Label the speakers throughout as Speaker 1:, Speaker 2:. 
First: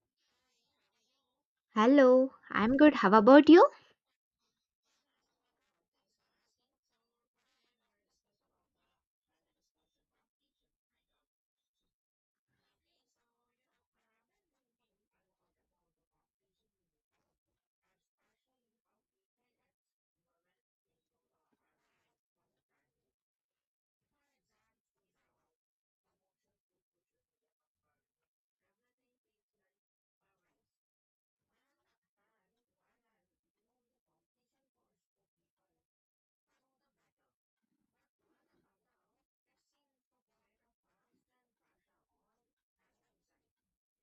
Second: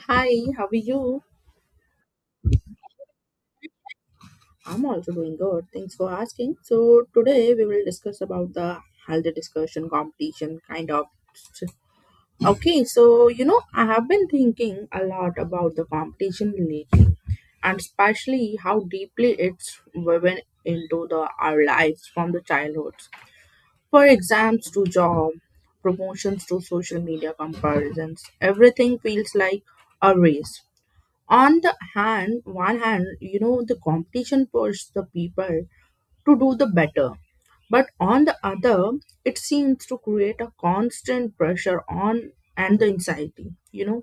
Speaker 1: Hi, how are you?
Speaker 2: Hello, I'm good. How about you?
Speaker 1: I'm also doing good. Thanks for asking. So today we will discuss about the healthy discussion competition kind of. Okay, so you know I have been thinking a lot about the competition lately, and especially how deeply it's woven into the our lives from the childhoods. For exams to job, promotions to social media comparisons, everything feels like a race on the hand one hand you know the competition pushes the people to do the better but on the other it seems to create a constant pressure on and the anxiety you know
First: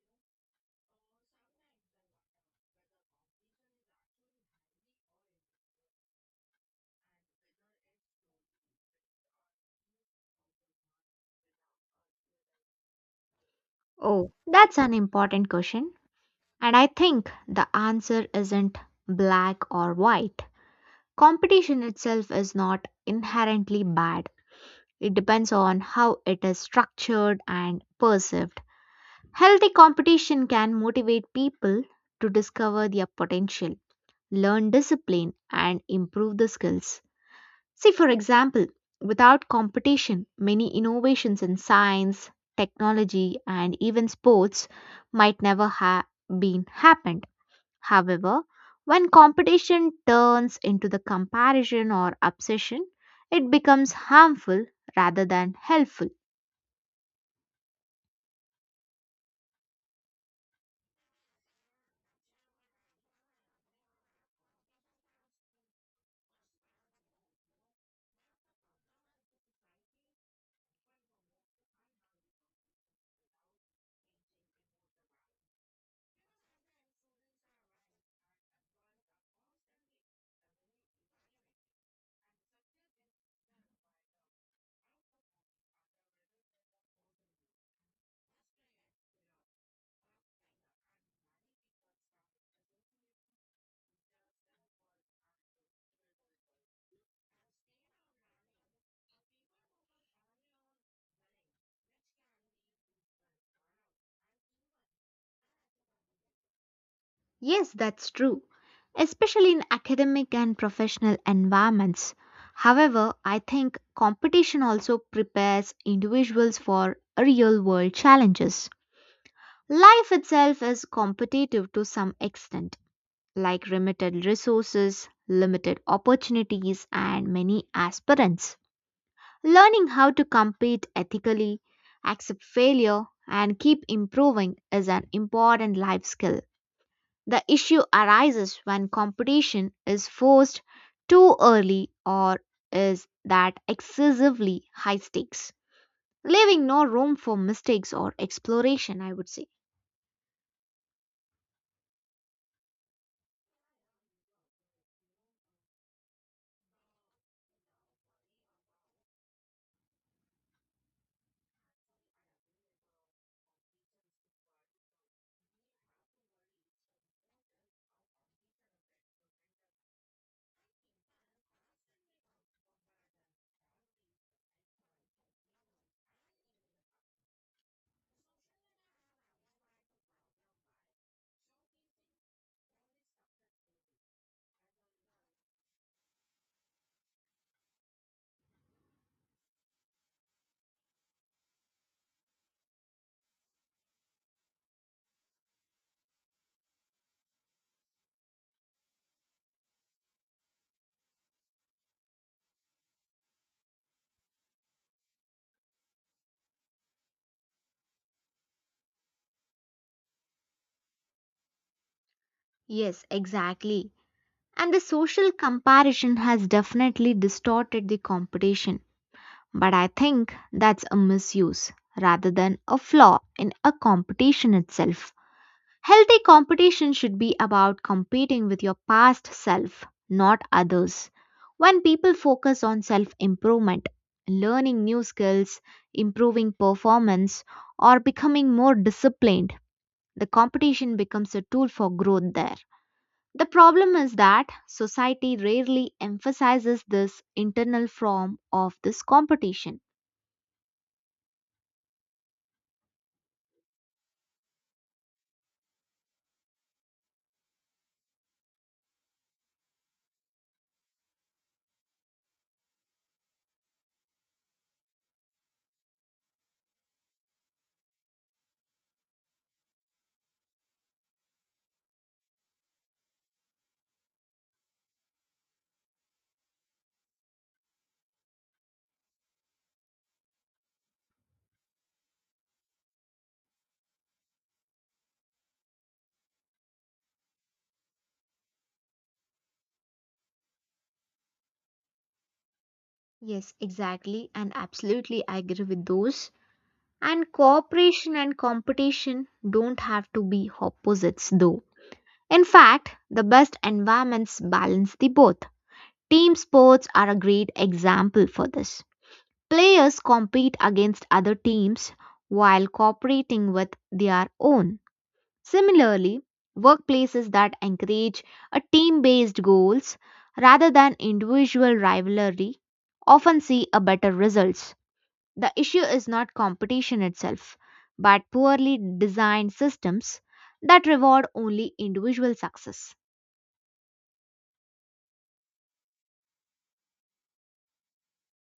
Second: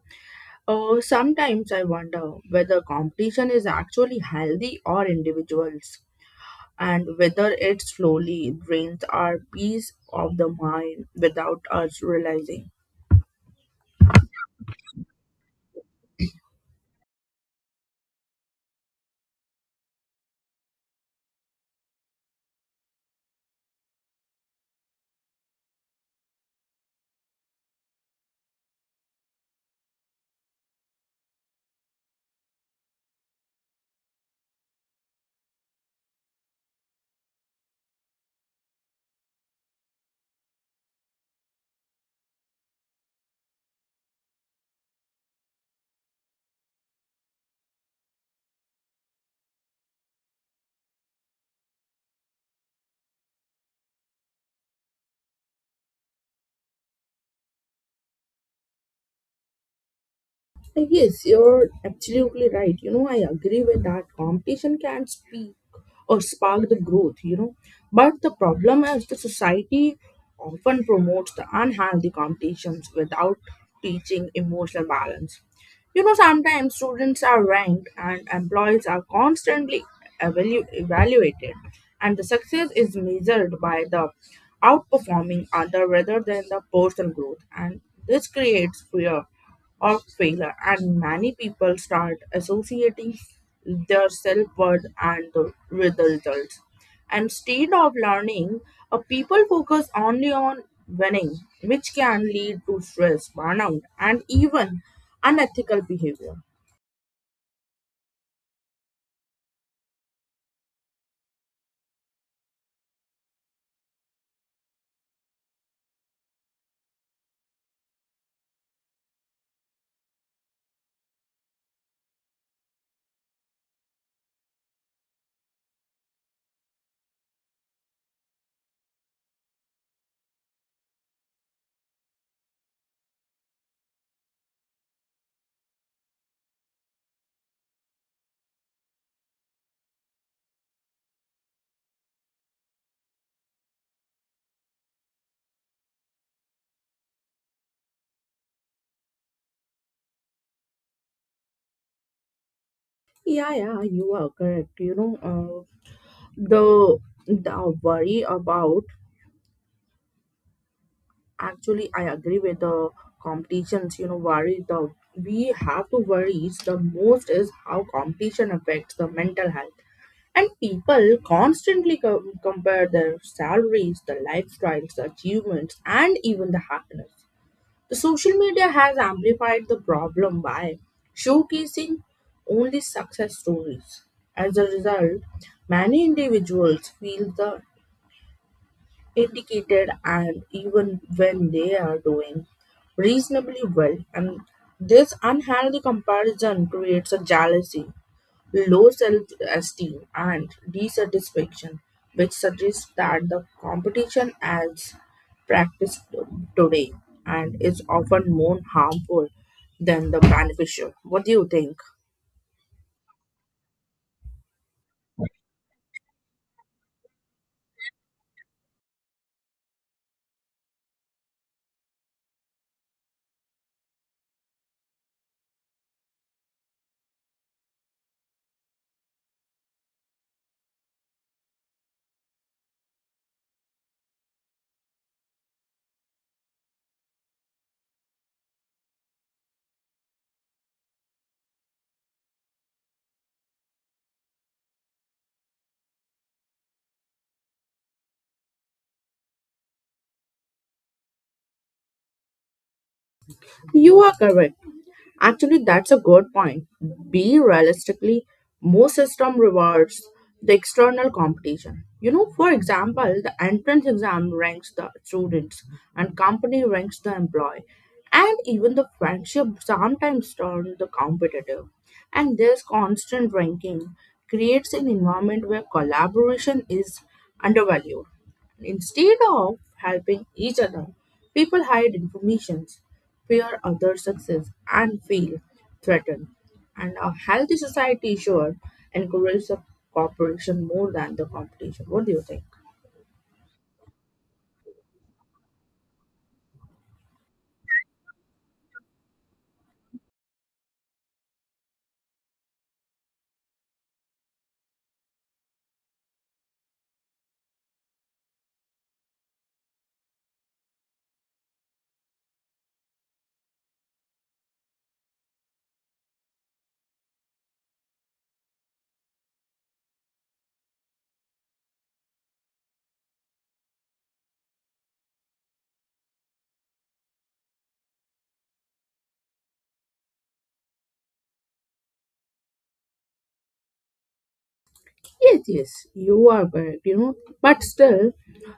Speaker 1: sometimes I wonder whether competition is actually healthy or individuals and whether it slowly drains our peace of the mind without us realizing.
Speaker 2: Oh, that's an important question. And I think the answer isn't black or white. Competition itself is not inherently bad, it depends on how it is structured and perceived. Healthy competition can motivate people to discover their potential, learn discipline, and improve the skills. See, for example, without competition, many innovations in science, technology, and even sports might never have been happened. However, when competition turns into the comparison or obsession, it becomes harmful rather than helpful.
Speaker 1: Like, yes, you're absolutely right. You know, I agree with that. Competition can speak or spark the growth, you know. But the problem is the society often promotes the unhealthy competitions without teaching emotional balance. You know, sometimes students are ranked and employees are constantly evaluated, and the success is measured by the outperforming other rather than the personal growth. And this creates fear of failure, and many people start associating their self worth and the, with the results. Instead of learning, people focus only on winning, which can lead to stress, burnout, and even unethical behavior.
Speaker 2: Yes, that's true, especially in academic and professional environments. However, I think competition also prepares individuals for real world challenges. Life itself is competitive to some extent, like limited resources, limited opportunities, and many aspirants. Learning how to compete ethically, accept failure, and keep improving is an important life skill. The issue arises when competition is forced too early or is that excessively high stakes, leaving no room for mistakes or exploration, I would say.
Speaker 1: Yeah, yeah, you are correct. You know, the the worry about actually, I agree with the competitions. You know, worry the we have to worry the most is how competition affects the mental health. And people constantly compare their salaries, their lifestyles, the achievements, and even the happiness. The social media has amplified the problem by showcasing only success stories. As a result, many individuals feel the indicated and even when they are doing reasonably well and this unhealthy comparison creates a jealousy low self esteem, and dissatisfaction, which suggests that the competition as practiced today and is often more harmful than the beneficial. What do you think?
Speaker 2: Yes, exactly. And the social comparison has definitely distorted the competition. But I think that's a misuse rather than a flaw in a competition itself. Healthy competition should be about competing with your past self, not others. When people focus on self improvement, learning new skills, improving performance, or becoming more disciplined, the competition becomes a tool for growth there. The problem is that society rarely emphasizes this internal form of this competition.
Speaker 1: You are correct. Actually, that's a good point. Be realistically, most system rewards the external competition. You know, for example, the entrance exam ranks the students, and company ranks the employee, and even the friendship sometimes turn the competitive. And this constant ranking creates an environment where collaboration is undervalued. Instead of helping each other, people hide information, fear other success, and feel threatened. And a healthy society sure encourages the cooperation more than the competition. What do you think?
Speaker 2: Yes, exactly, and absolutely I agree with those. And cooperation and competition don't have to be opposites, though. In fact, the best environments balance the both. Team sports are a great example for this. Players compete against other teams while cooperating with their own. Similarly, workplaces that encourage a team-based goals rather than individual rivalry often see a better results. The issue is not competition itself, but poorly designed systems that reward only individual success.
Speaker 1: Yes, yes, you are correct, you know. But still,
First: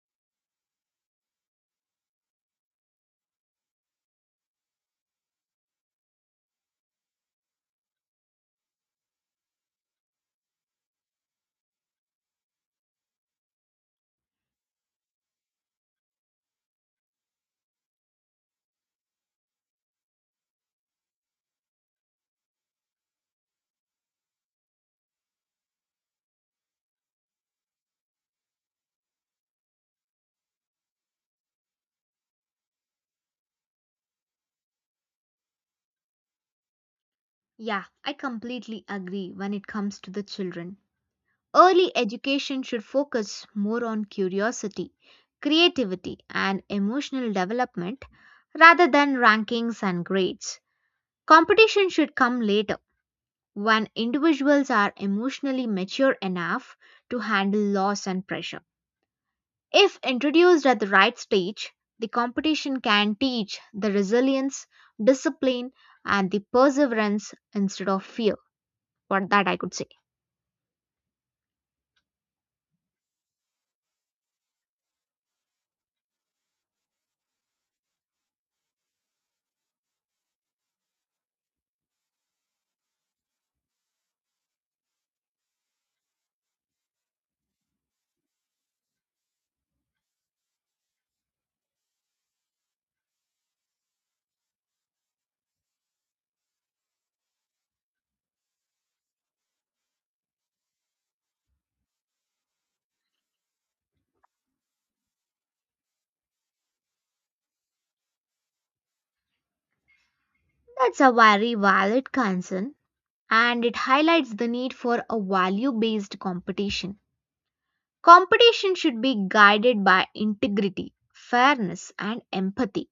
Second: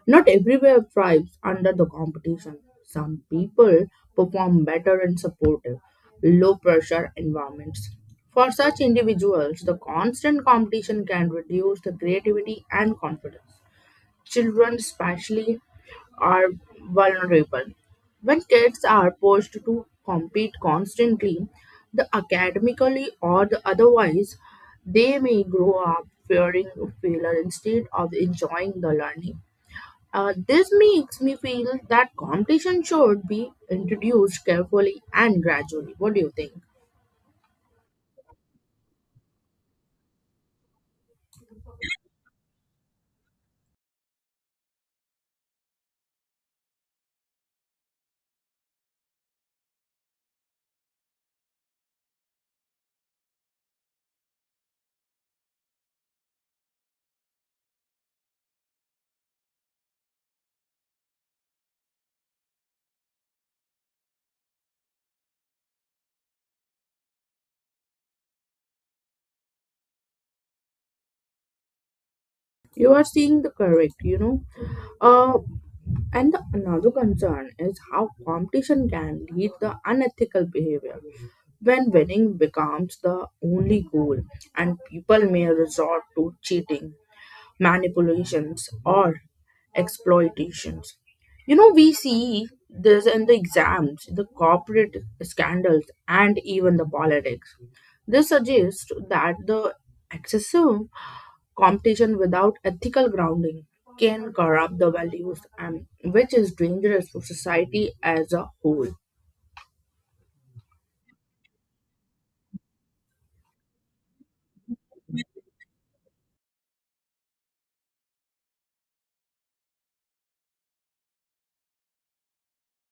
Speaker 1: not everywhere thrives under the competition. Some people perform better in supportive, low pressure environments. For such individuals, the constant competition can reduce the creativity and confidence. Children, especially, are vulnerable. When kids are pushed to compete constantly, the academically or the otherwise, they may grow up fearing failure instead of enjoying the learning. This makes me feel that competition should be introduced carefully and gradually. What do you think?
Speaker 2: Yeah, I completely agree when it comes to the children. Early education should focus more on curiosity, creativity, and emotional development rather than rankings and grades. Competition should come later when individuals are emotionally mature enough to handle loss and pressure. If introduced at the right stage, the competition can teach the resilience, discipline, and the perseverance instead of fear. What that I could say.
Speaker 1: You are seeing the correct, you know. Uh, and the another concern is how competition can lead the unethical behavior. When winning becomes the only goal and people may resort to cheating, manipulations, or exploitations. You know, we see this in the exams, the corporate scandals, and even the politics. This suggests that the excessive competition without ethical grounding can corrupt the values and which is dangerous for society as a whole.
Speaker 2: That's a very valid concern and it highlights the need for a value based competition. Competition should be guided by integrity, fairness, and empathy.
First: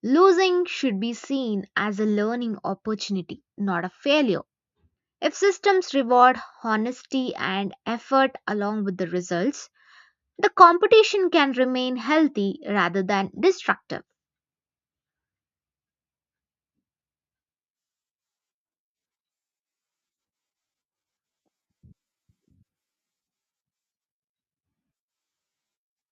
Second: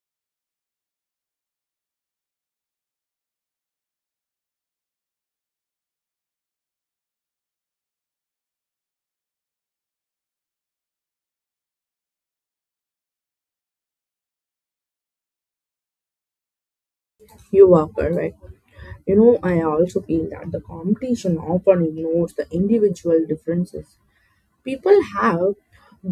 Speaker 2: Losing should be seen as a learning opportunity, not a failure. If systems reward honesty and effort along with the results, the competition can remain healthy rather than destructive.
Speaker 1: You are correct. You know, I also feel that the competition often ignores the individual differences. People have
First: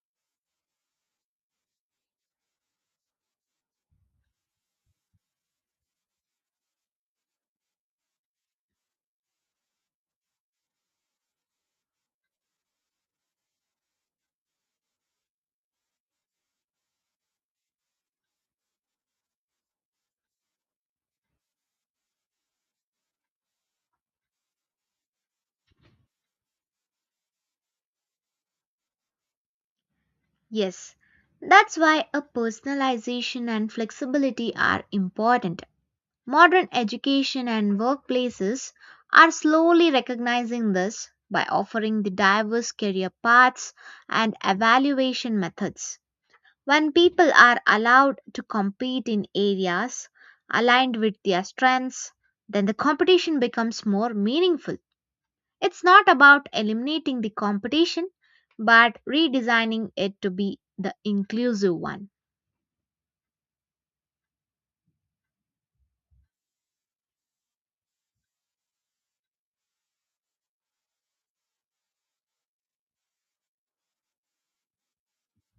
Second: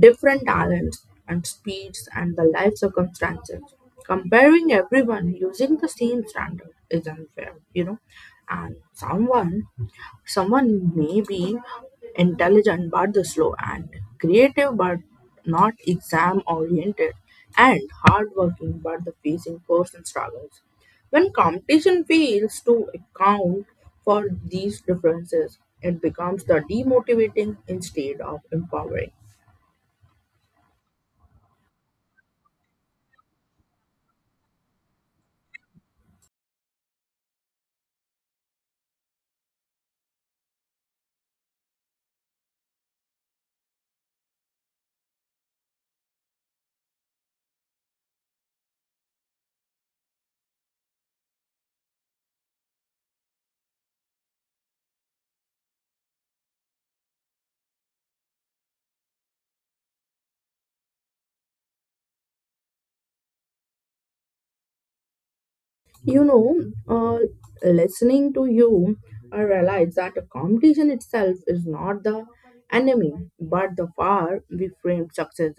Speaker 1: different talents and speeds and the life circumstances. Comparing everyone using the same standard is unfair, you know. And someone someone may be intelligent but the slow and creative but not exam oriented and hardworking but the facing personal struggles. When competition fails to account for these differences, it becomes the demotivating instead of empowering.
Speaker 2: Yes, that's why a personalization and flexibility are important. Modern education and workplaces are slowly recognizing this by offering the diverse career paths and evaluation methods. When people are allowed to compete in areas aligned with their strengths, then the competition becomes more meaningful. It's not about eliminating the competition, but redesigning it to be the inclusive one.
Speaker 1: You know, uh, listening to you, I realize that the competition itself is not the enemy, but the far we frame success.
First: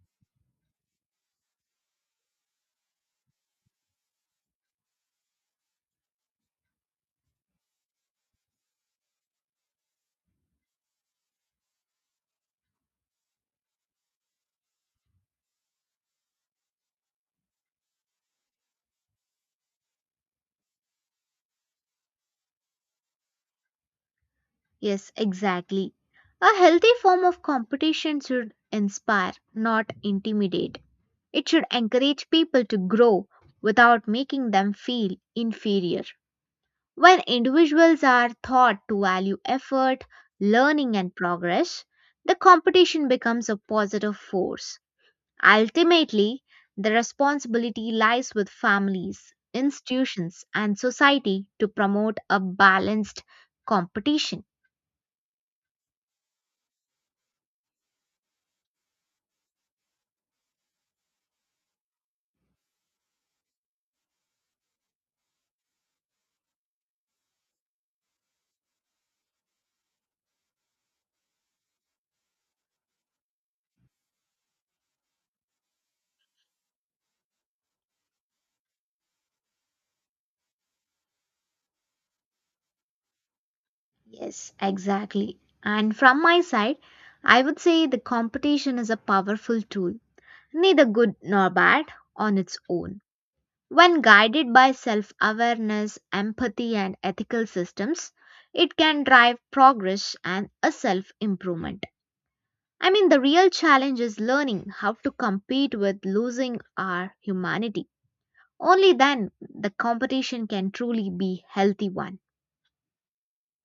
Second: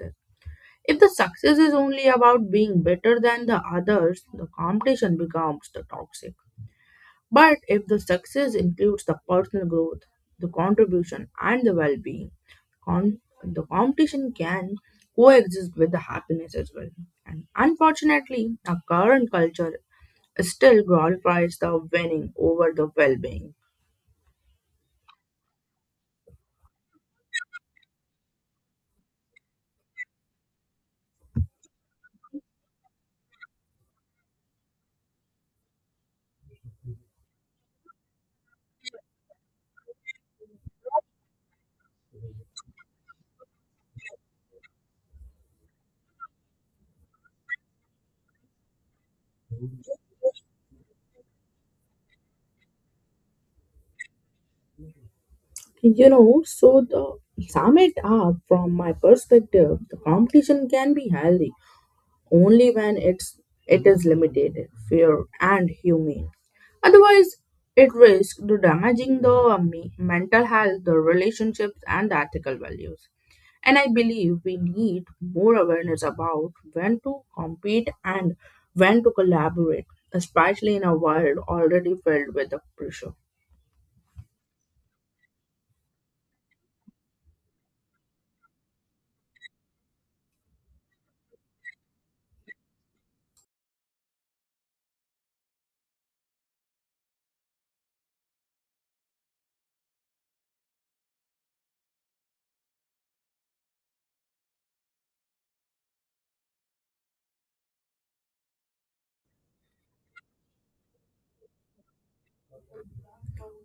Speaker 1: If the success is only about being better than the others, the competition becomes the toxic. But if the success includes the personal growth, the contribution, and the well-being, the competition can coexist with the happiness as well. And unfortunately, our current culture still glorifies the winning over the well-being.
Speaker 2: Yes, exactly. A healthy form of competition should inspire, not intimidate. It should encourage people to grow without making them feel inferior. When individuals are taught to value effort, learning, and progress, the competition becomes a positive force. Ultimately, the responsibility lies with families, institutions, and society to promote a balanced competition.
Speaker 1: You know, so the sum it up from my perspective, the competition can be healthy only when it is limited, fair, and humane. Otherwise, it risks to damaging the mental health, the relationships, and the ethical values. And I believe we need more awareness about when to compete and when to collaborate, especially in a world already filled with the pressure.
Speaker 2: Yes, exactly. And from my side, I would say the competition is a powerful tool, neither good nor bad on its own. When guided by self awareness, empathy, and ethical systems, it can drive progress and a self improvement. I mean, the real challenge is learning how to compete with losing our humanity. Only then the competition can truly be healthy one.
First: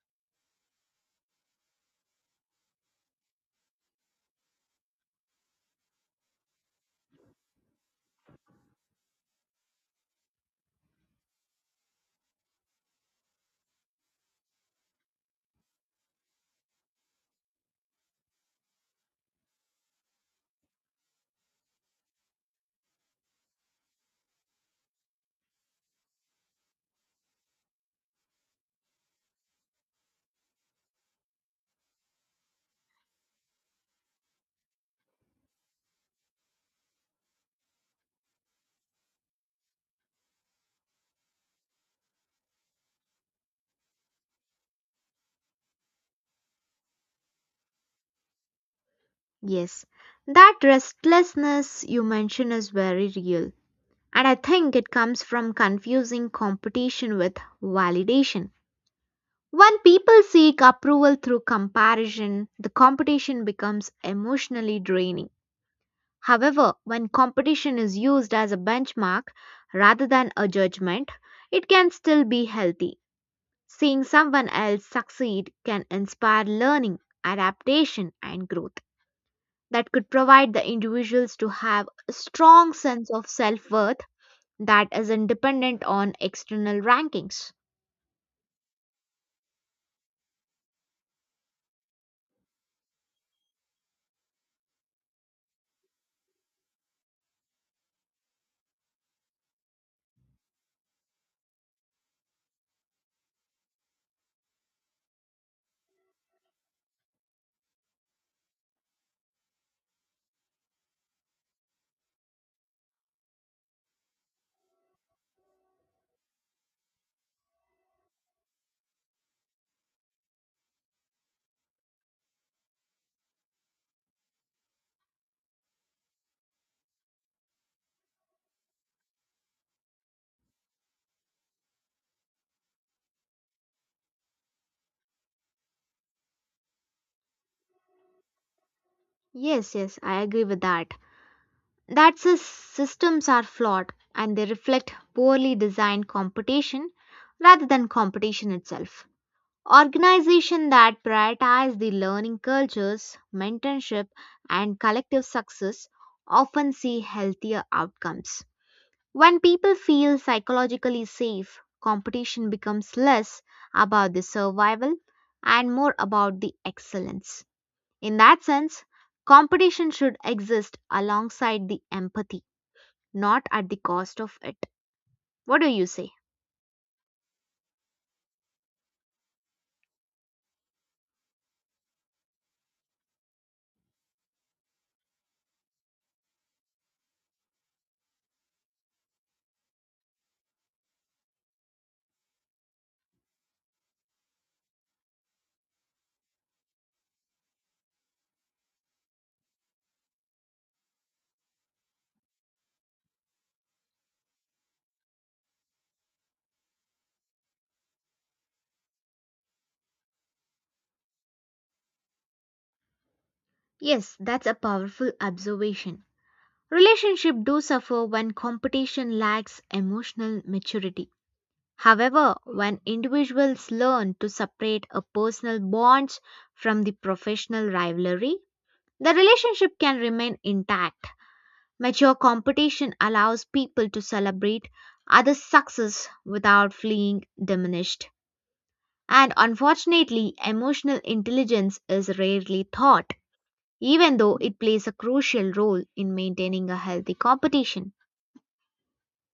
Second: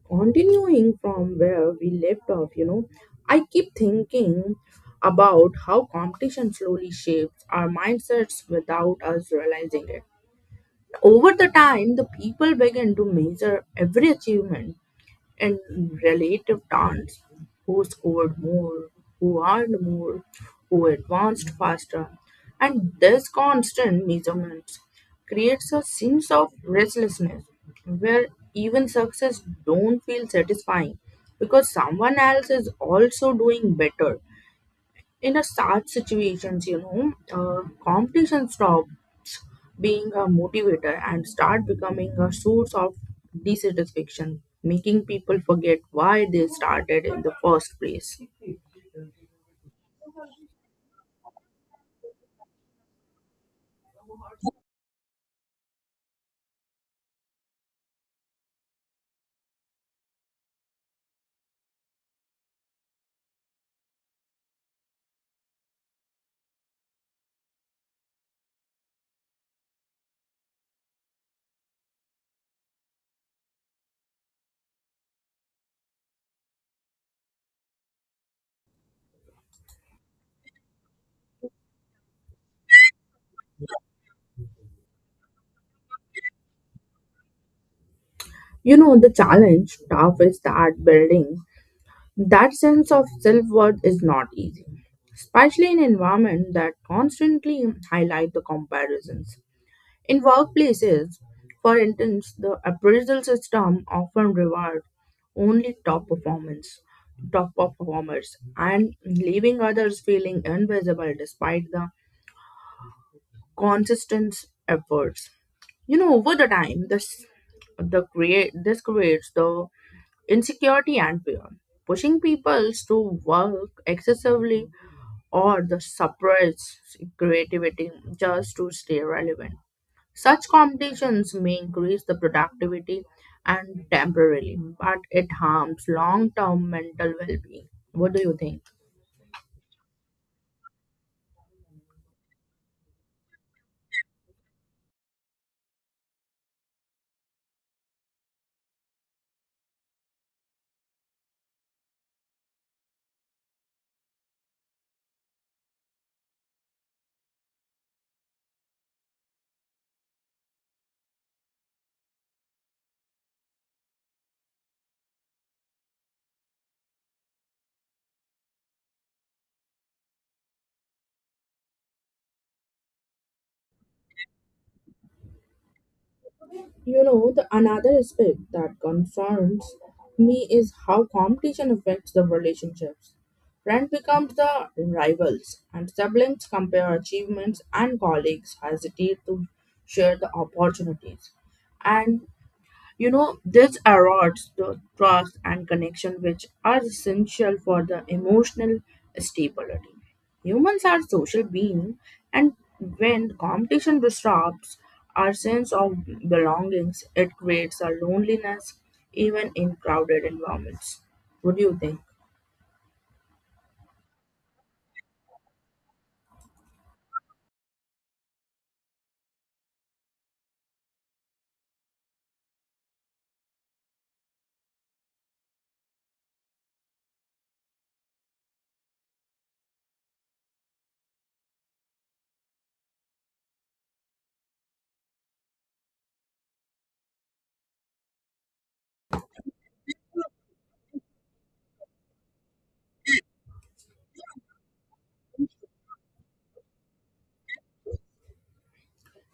Speaker 1: Continuing from where we left off, you know, I keep thinking about how competition slowly shapes our mindsets without us realizing it. Over the time, the people begin to measure every achievement in relative terms, who scored more, who earned more, who advanced faster, and this constant measurement creates a sense of restlessness where even success don't feel satisfying because someone else is also doing better in a such situations you know competition stop being a motivator and start becoming a source of dissatisfaction, making people forget why they started in the first place.
Speaker 2: Yes, that restlessness you mention is very real, and I think it comes from confusing competition with validation. When people seek approval through comparison, the competition becomes emotionally draining. However, when competition is used as a benchmark rather than a judgment, it can still be healthy. Seeing someone else succeed can inspire learning, adaptation, and growth that could provide the individuals to have a strong sense of self-worth that isn't dependent on external rankings.
Speaker 1: You know, the challenge tough is that building that sense of self worth is not easy, especially in environment that constantly highlight the comparisons. In workplaces, for instance, the appraisal system often rewards only top performance, top performers, and leaving others feeling invisible despite the consistent efforts. You know, over the time, this creates the insecurity and fear, pushing people to work excessively or the suppress creativity just to stay relevant. Such competitions may increase the productivity and temporarily, but it harms long-term mental well-being. What do you think?
Speaker 2: Yes, yes, I agree with that. That systems are flawed and they reflect poorly designed competition rather than competition itself. Organizations that prioritize the learning cultures, mentorship, and collective success often see healthier outcomes. When people feel psychologically safe, competition becomes less about the survival and more about the excellence. In that sense, competition should exist alongside the empathy, not at the cost of it. What do you say?
Speaker 1: You know, the another aspect that concerns me is how competition affects the relationships. Friends becomes the rivals, and siblings compare achievements, and colleagues hesitate to share the opportunities. And you know, this erodes the trust and connection which are essential for the emotional stability. Humans are social beings, and when competition disrupts our sense of belongings, it creates a loneliness even in crowded environments. What do you think?
Speaker 2: Yes, that's a powerful observation. Relationships do suffer when competition lacks emotional maturity. However, when individuals learn to separate a personal bonds from the professional rivalry, the relationship can remain intact. Mature competition allows people to celebrate others' success without feeling diminished. And unfortunately, emotional intelligence is rarely taught, even though it plays a crucial role in maintaining a healthy competition.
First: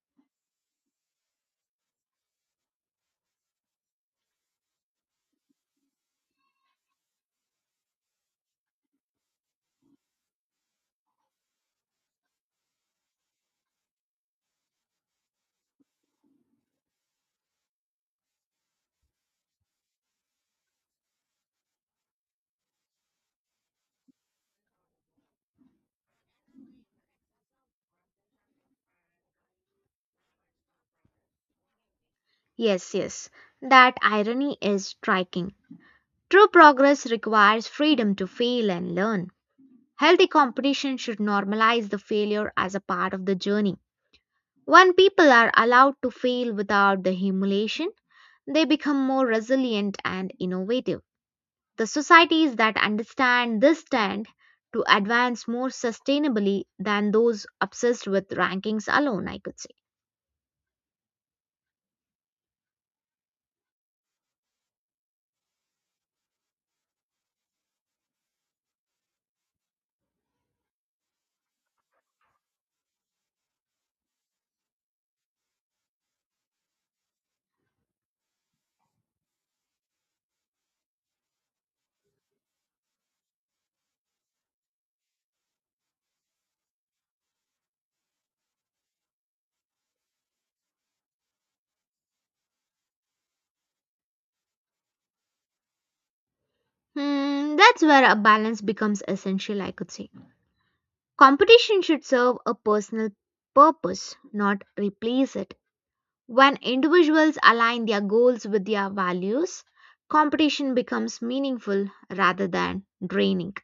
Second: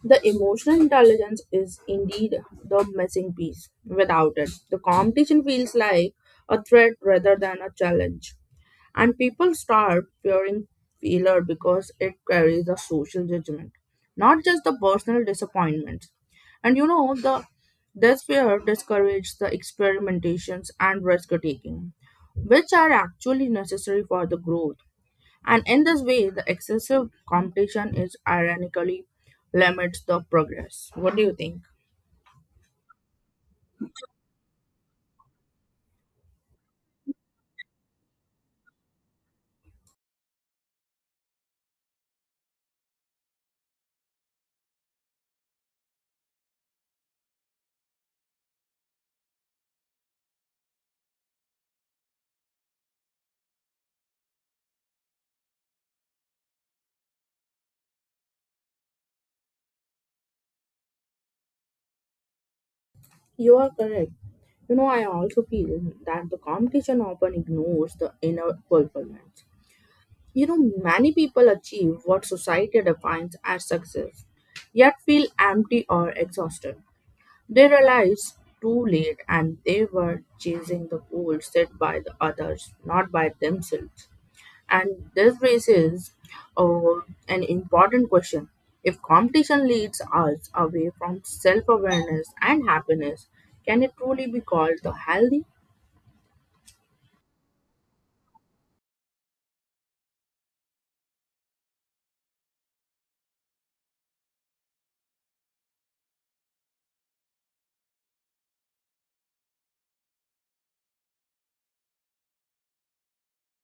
Speaker 1: The emotional intelligence is indeed the missing piece. Without it, the competition feels like a threat rather than a challenge. And people start fearing failure because it carries a social judgment, not just the personal disappointment. And you know, the this fear discourages the experimentations and risk taking, which are actually necessary for the growth. And in this way, the excessive competition is ironically limits the progress. What do you think?
Speaker 2: Yes, yes, that irony is striking. True progress requires freedom to fail and learn. Healthy competition should normalize the failure as a part of the journey. When people are allowed to fail without the humiliation, they become more resilient and innovative. The societies that understand this tend to advance more sustainably than those obsessed with rankings alone, I could say.
Speaker 1: You are correct. You know, I also feel that the competition often ignores the inner fulfillment. You know, many people achieve what society defines as success, yet feel empty or exhausted. They realize too late and they were chasing the goal set by the others, not by themselves. And this raises uh, an important question. If competition leads us away from self awareness and happiness, can it truly be called the healthy?
Speaker 2: Hmm, that's where a balance becomes essential, I could say. Competition should serve a personal purpose, not replace it. When individuals align their goals with their values, competition becomes meaningful rather than draining.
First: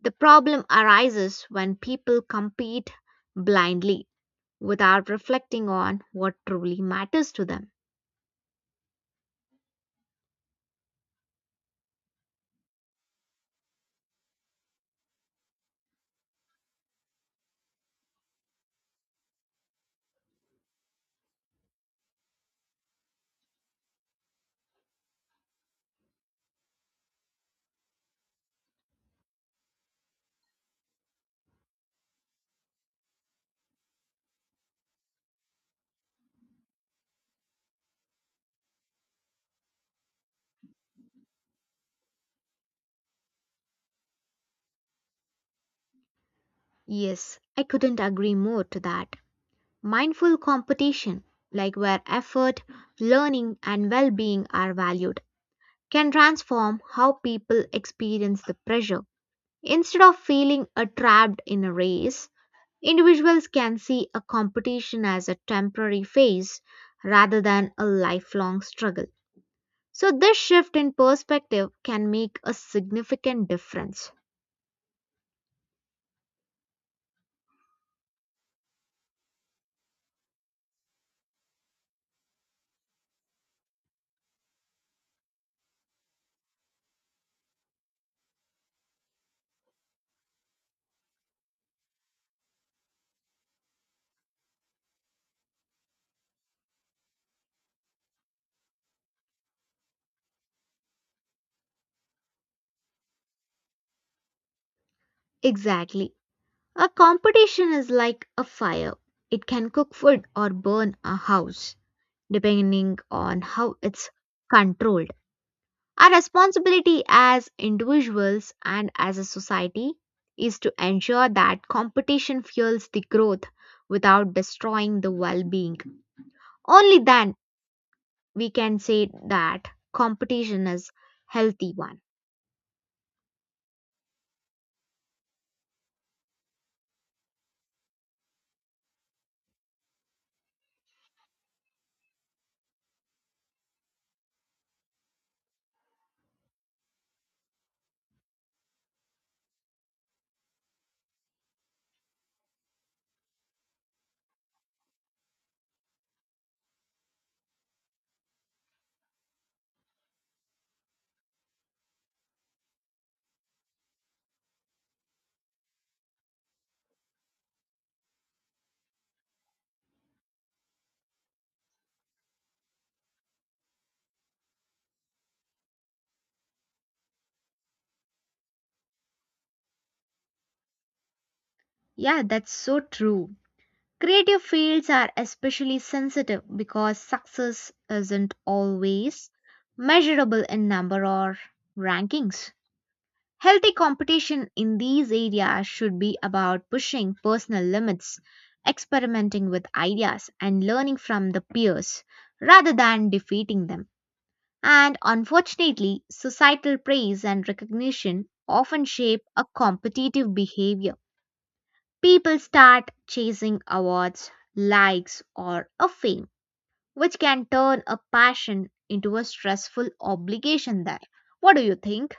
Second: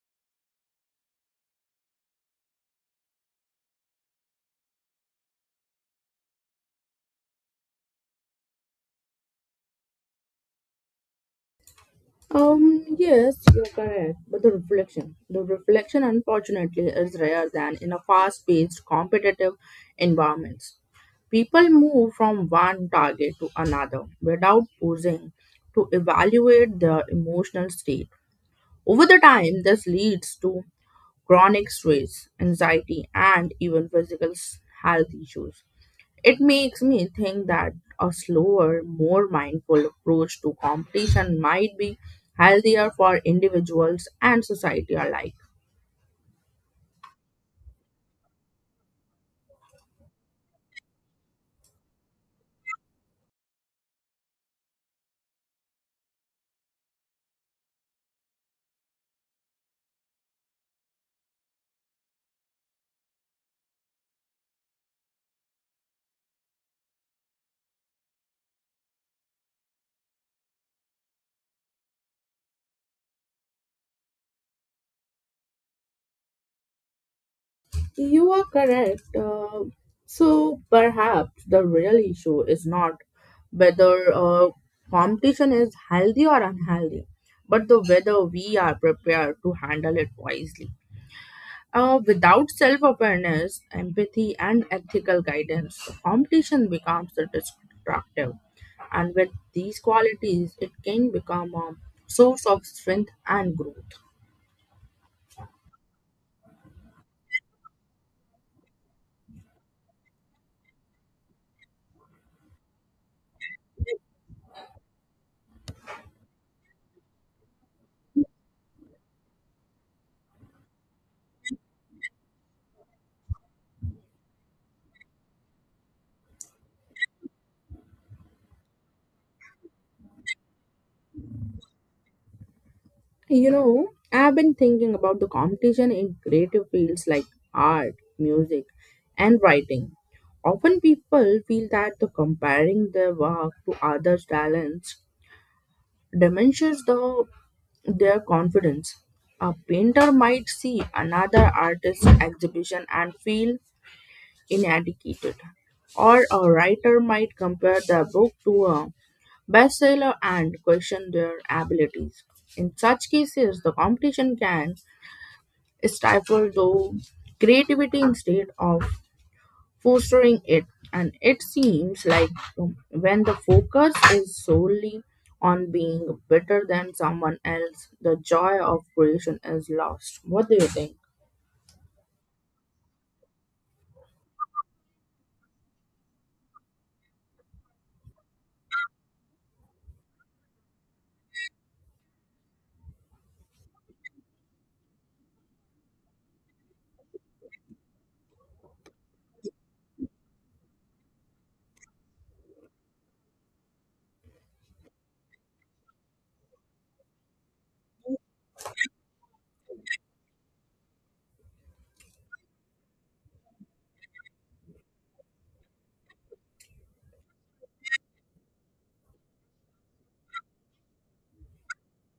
Speaker 2: The problem arises when people compete blindly without reflecting on what truly matters to them.
Speaker 1: Yes, you're correct. But the reflection, unfortunately, is rare than in a fast-paced, competitive environments. People move from one target to another without pausing to evaluate their emotional state. Over the time, this leads to chronic stress, anxiety, and even physical health issues. It makes me think that a slower, more mindful approach to competition might be healthier for individuals and society alike.
Speaker 2: Yes, I couldn't agree more to that. Mindful competition, like where effort, learning, and well being are valued, can transform how people experience the pressure. Instead of feeling trapped in a race, individuals can see a competition as a temporary phase rather than a lifelong struggle. So, this shift in perspective can make a significant difference.
Speaker 1: You are correct. So perhaps the real issue is not whether competition is healthy or unhealthy, but the whether we are prepared to handle it wisely. Without self awareness, empathy, and ethical guidance, the competition becomes destructive. And with these qualities, it can become a source of strength and growth.
Speaker 2: Exactly. A competition is like a fire, it can cook food or burn a house, depending on how it's controlled. Our responsibility as individuals and as a society is to ensure that competition fuels the growth without destroying the well being. Only then we can say that competition is healthy one.
Speaker 1: You know, I've been thinking about the competition in creative fields like art, music, and writing. Often people feel that the comparing their work to others' talents diminishes the, their confidence. A painter might see another artist's exhibition and feel inadequate, or a writer might compare their book to a bestseller and question their abilities. In such cases, the competition can stifle the creativity instead of fostering it. And it seems like when the focus is solely on being better than someone else, the joy of creation is lost. What do you think?
Speaker 2: Yeah, that's so true. Creative fields are especially sensitive because success isn't always measurable in number or rankings. Healthy competition in these areas should be about pushing personal limits, experimenting with ideas, and learning from the peers rather than defeating them. And unfortunately, societal praise and recognition often shape a competitive behavior. People start chasing awards, likes, or a fame, which can turn a passion into a stressful obligation there. What do you think?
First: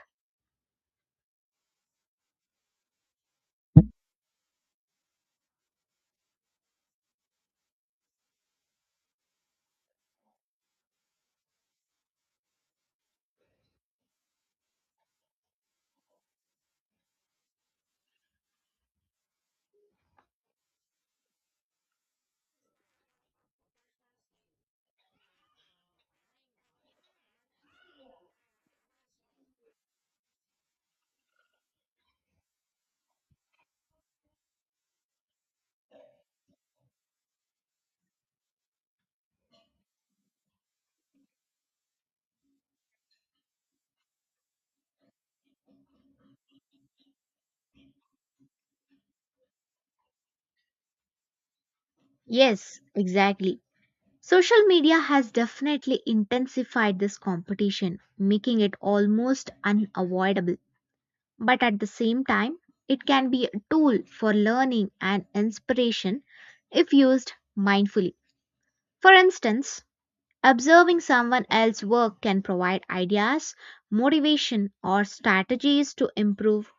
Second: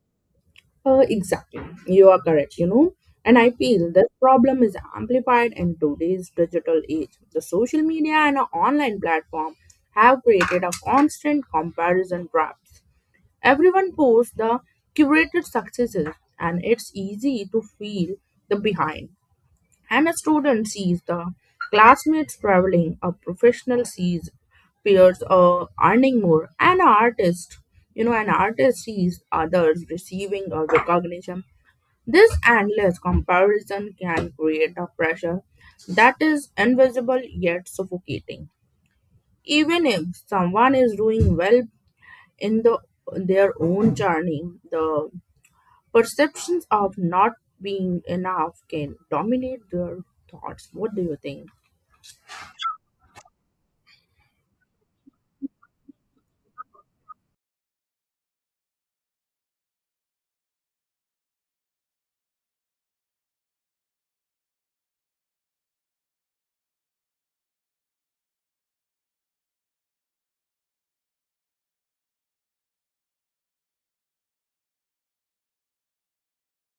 Speaker 1: Exactly. You are correct, you know. And I feel this problem is amplified in today's digital age. The social media and our online platform have created a constant comparison trap. Everyone posts the curated successes, and it's easy to feel the behind. And a student sees the classmates traveling, a professional sees peers earning more, and an artist, you know, an artist sees others receiving a recognition. This endless comparison can create a pressure that is invisible yet suffocating. Even if someone is doing well in the their own journey, the perceptions of not being enough can dominate their thoughts. What do you think?
Speaker 2: Yes, exactly. Social media has definitely intensified this competition, making it almost unavoidable. But at the same time, it can be a tool for learning and inspiration if used mindfully. For instance, observing someone else's work can provide ideas, motivation, or strategies to improve.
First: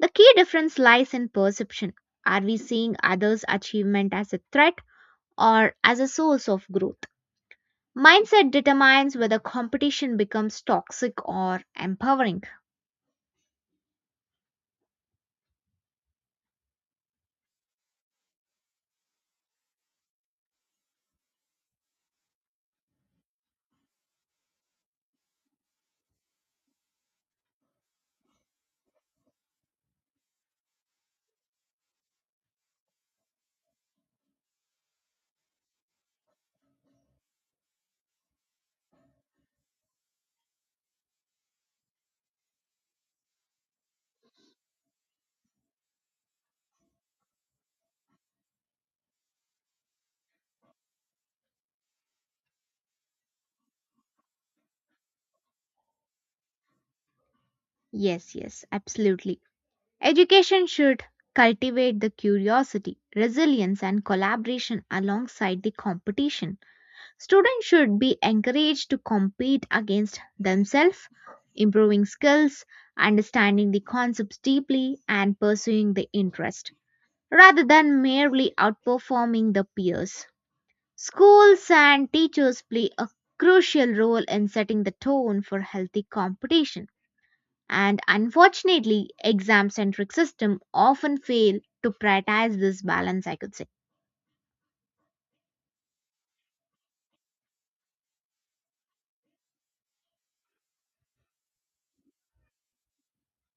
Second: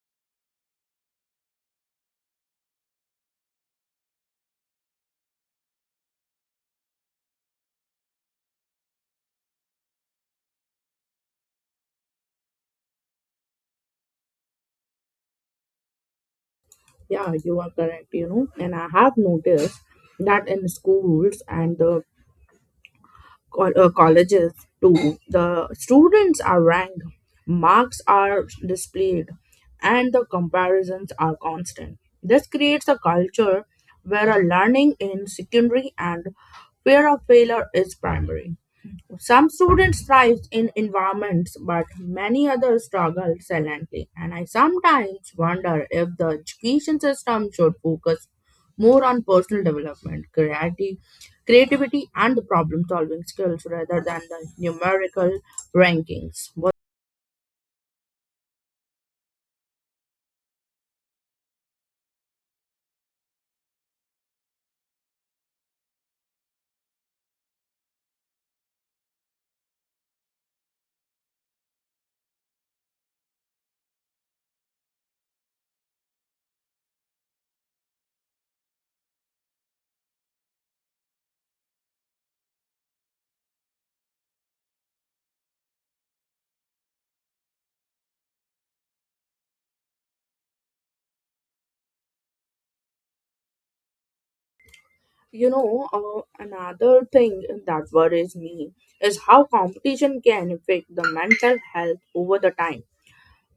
Speaker 2: The key difference lies in perception. Are we seeing others' achievement as a threat or as a source of growth? Mindset determines whether competition becomes toxic or empowering.
Speaker 1: Yeah, you are correct, you know. And I have noticed that in schools and the colleges too, the students are ranked, marks are displayed, and the comparisons are constant. This creates a culture where a learning in secondary and fear of failure is primary. Some students thrive in environments, but many others struggle silently. And I sometimes wonder if the education system should focus more on personal development, creativity, and the problem solving skills rather than the numerical rankings. But
Speaker 2: Yes, yes, absolutely. Education should cultivate the curiosity, resilience, and collaboration alongside the competition. Students should be encouraged to compete against themselves, improving skills, understanding the concepts deeply, and pursuing the interest, rather than merely outperforming the peers. Schools and teachers play a crucial role in setting the tone for healthy competition. And unfortunately, exam centric system often fail to prioritize this balance, I could say.
Speaker 1: you know, another thing that worries me is how competition can affect the mental health over the time.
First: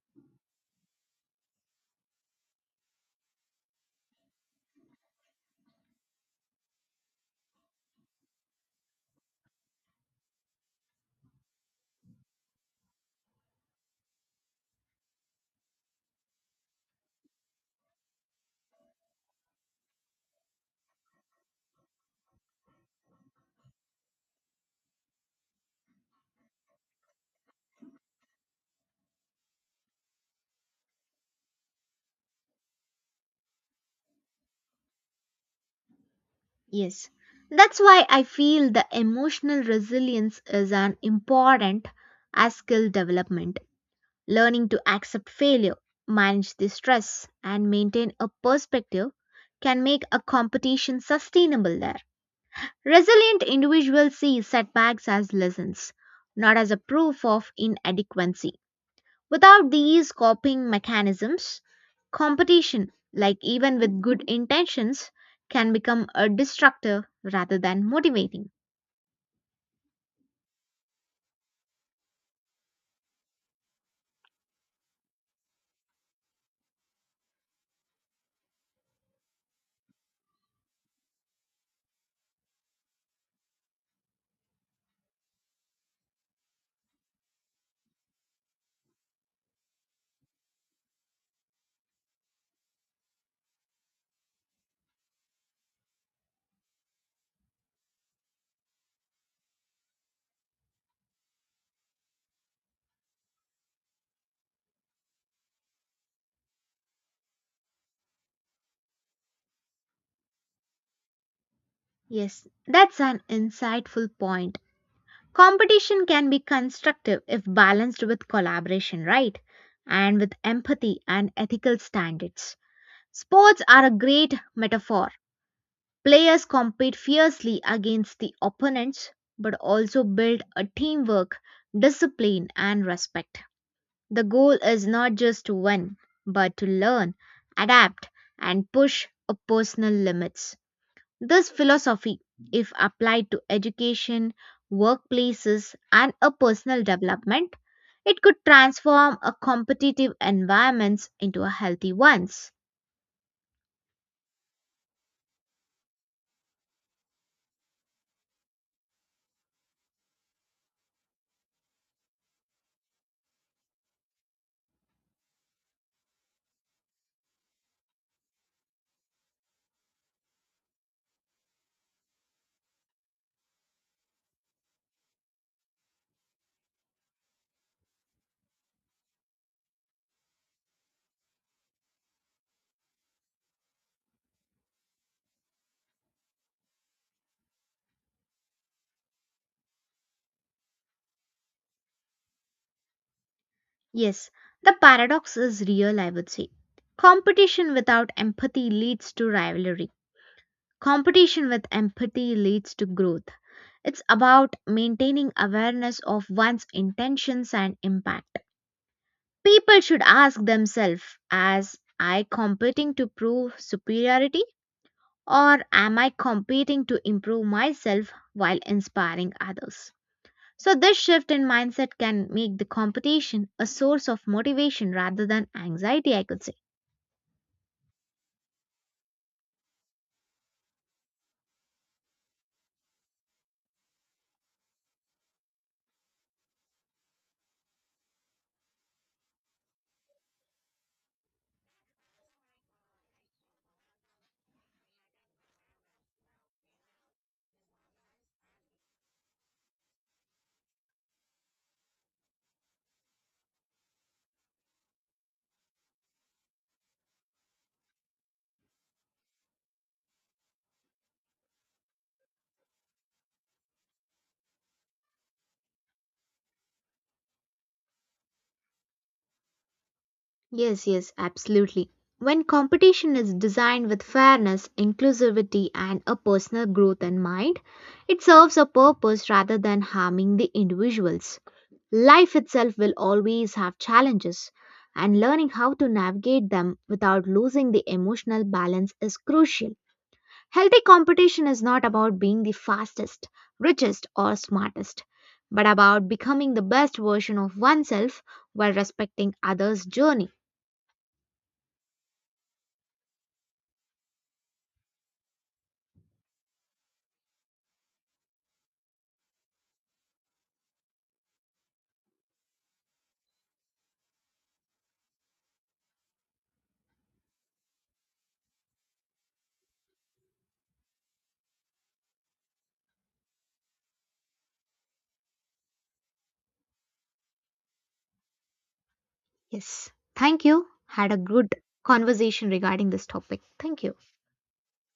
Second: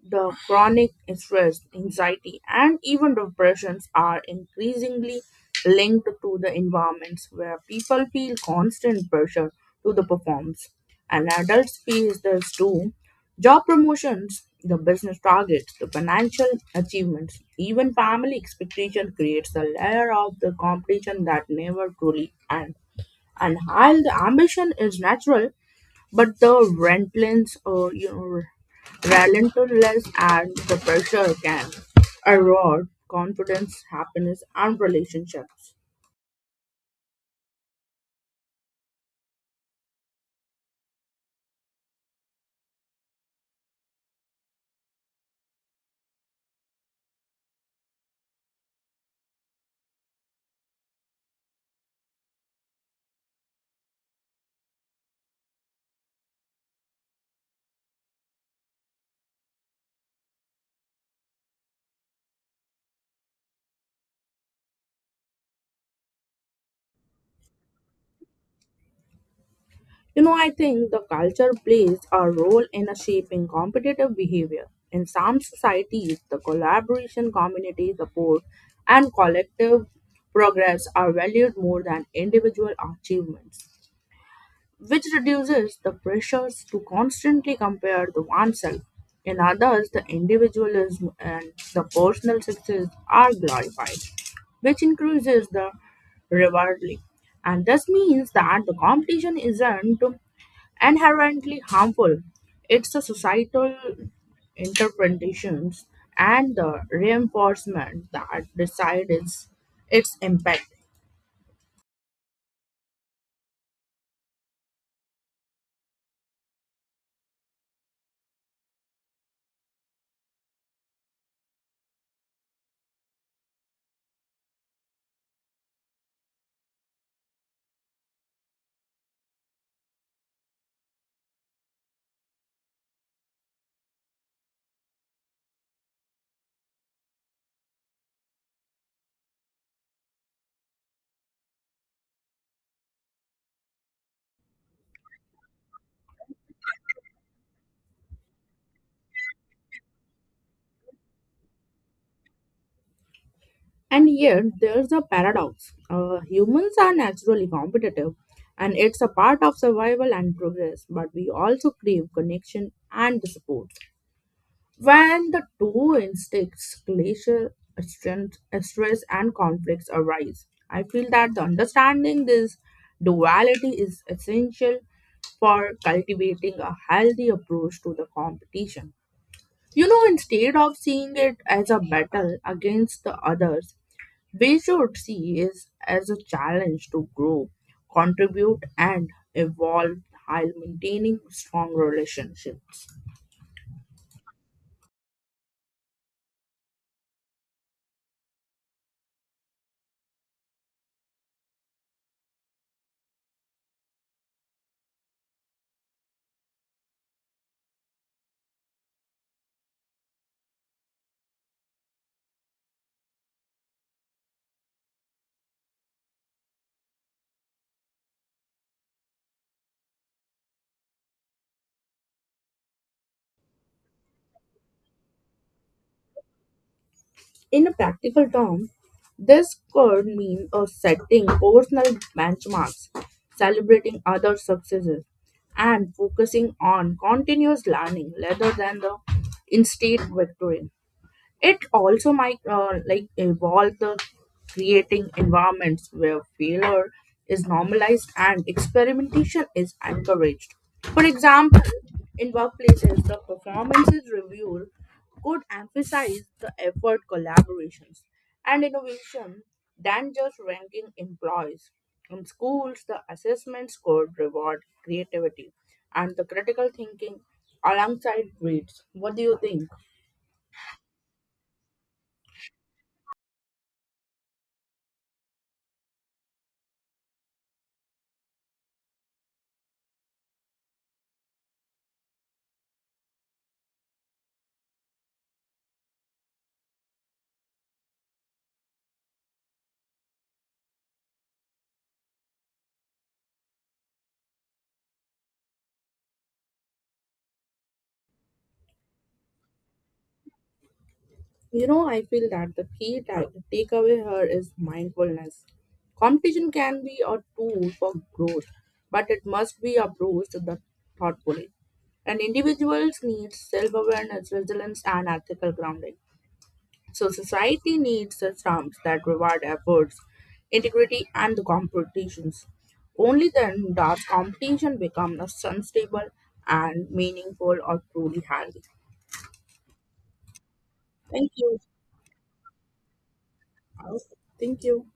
Speaker 1: The chronic stress, anxiety, and even depressions are increasingly linked to the environments where people feel constant pressure to the performance. And adults face this too. Job promotions, the business targets, the financial achievements, even family expectation creates a layer of the competition that never truly ends. And while the ambition is natural, but the Rentlands, you know, relentless and the pressure can erode confidence, happiness, and relationships.
Speaker 2: Yes. That's why I feel the emotional resilience is an important as skill development. Learning to accept failure, manage the stress, and maintain a perspective can make a competition sustainable there. Resilient individuals see setbacks as lessons, not as a proof of inadequacy. Without these coping mechanisms, competition, like even with good intentions, can become a destructive rather than motivating.
Speaker 1: You know, I think the culture plays a role in a shaping competitive behavior. In some societies, the collaboration, community support, and collective progress are valued more than individual achievements. Which reduces the pressures to constantly compare the oneself. In others, the individualism and the personal success are glorified, which increases the rivalry. And this means that the competition isn't inherently harmful. It's the societal interpretations and the reinforcement that decides its impact.
Speaker 2: Yes, that's an insightful point. Competition can be constructive if balanced with collaboration, right? And with empathy and ethical standards. Sports are a great metaphor. Players compete fiercely against the opponents but also build a teamwork, discipline, and respect. The goal is not just to win, but to learn, adapt, and push a personal limits. This philosophy, if applied to education, workplaces, and a personal development, it could transform a competitive environments into a healthy ones.
Speaker 1: And yet, there's a paradox. Humans are naturally competitive, and it's a part of survival and progress, but we also crave connection and support. When the two instincts, glacial strength, stress, and conflicts arise, I feel that the understanding this duality is essential for cultivating a healthy approach to the competition. You know, instead of seeing it as a battle against the others, we should see is as a challenge to grow, contribute, and evolve while maintaining strong relationships.
Speaker 2: Yes, the paradox is real, I would say. Competition without empathy leads to rivalry. Competition with empathy leads to growth. It's about maintaining awareness of one's intentions and impact. People should ask themselves, as I competing to prove superiority or am I competing to improve myself while inspiring others? So, this shift in mindset can make the competition a source of motivation rather than anxiety, I could say.
Speaker 1: In a practical term, this could mean a setting personal benchmarks, celebrating other successes, and focusing on continuous learning rather than the instant victory. It also might like evolve the creating environments where failure is normalized and experimentation is encouraged. For example, in workplaces, the performances review could emphasize the effort collaborations and innovation than just ranking employees. In schools, the assessments could reward creativity and the critical thinking alongside grades. What do you think?
Speaker 2: Yes, yes, absolutely. When competition is designed with fairness, inclusivity, and a personal growth in mind, it serves a purpose rather than harming the individuals. Life itself will always have challenges, and learning how to navigate them without losing the emotional balance is crucial. Healthy competition is not about being the fastest, richest, or smartest, but about becoming the best version of oneself while respecting others' journey.
Speaker 1: You know, I feel that the key takeaway here is mindfulness. Competition can be a tool for growth, but it must be approached thoughtfully. And individuals need self awareness, resilience, and ethical grounding. So, society needs systems that reward efforts, integrity, and the competitions. Only then does competition become a sustainable and meaningful or truly healthy.
Speaker 2: Yes. Thank you. Had a
Speaker 1: Thank
Speaker 2: good
Speaker 1: you.
Speaker 2: conversation regarding this topic. Thank you.
Speaker 1: Thank you.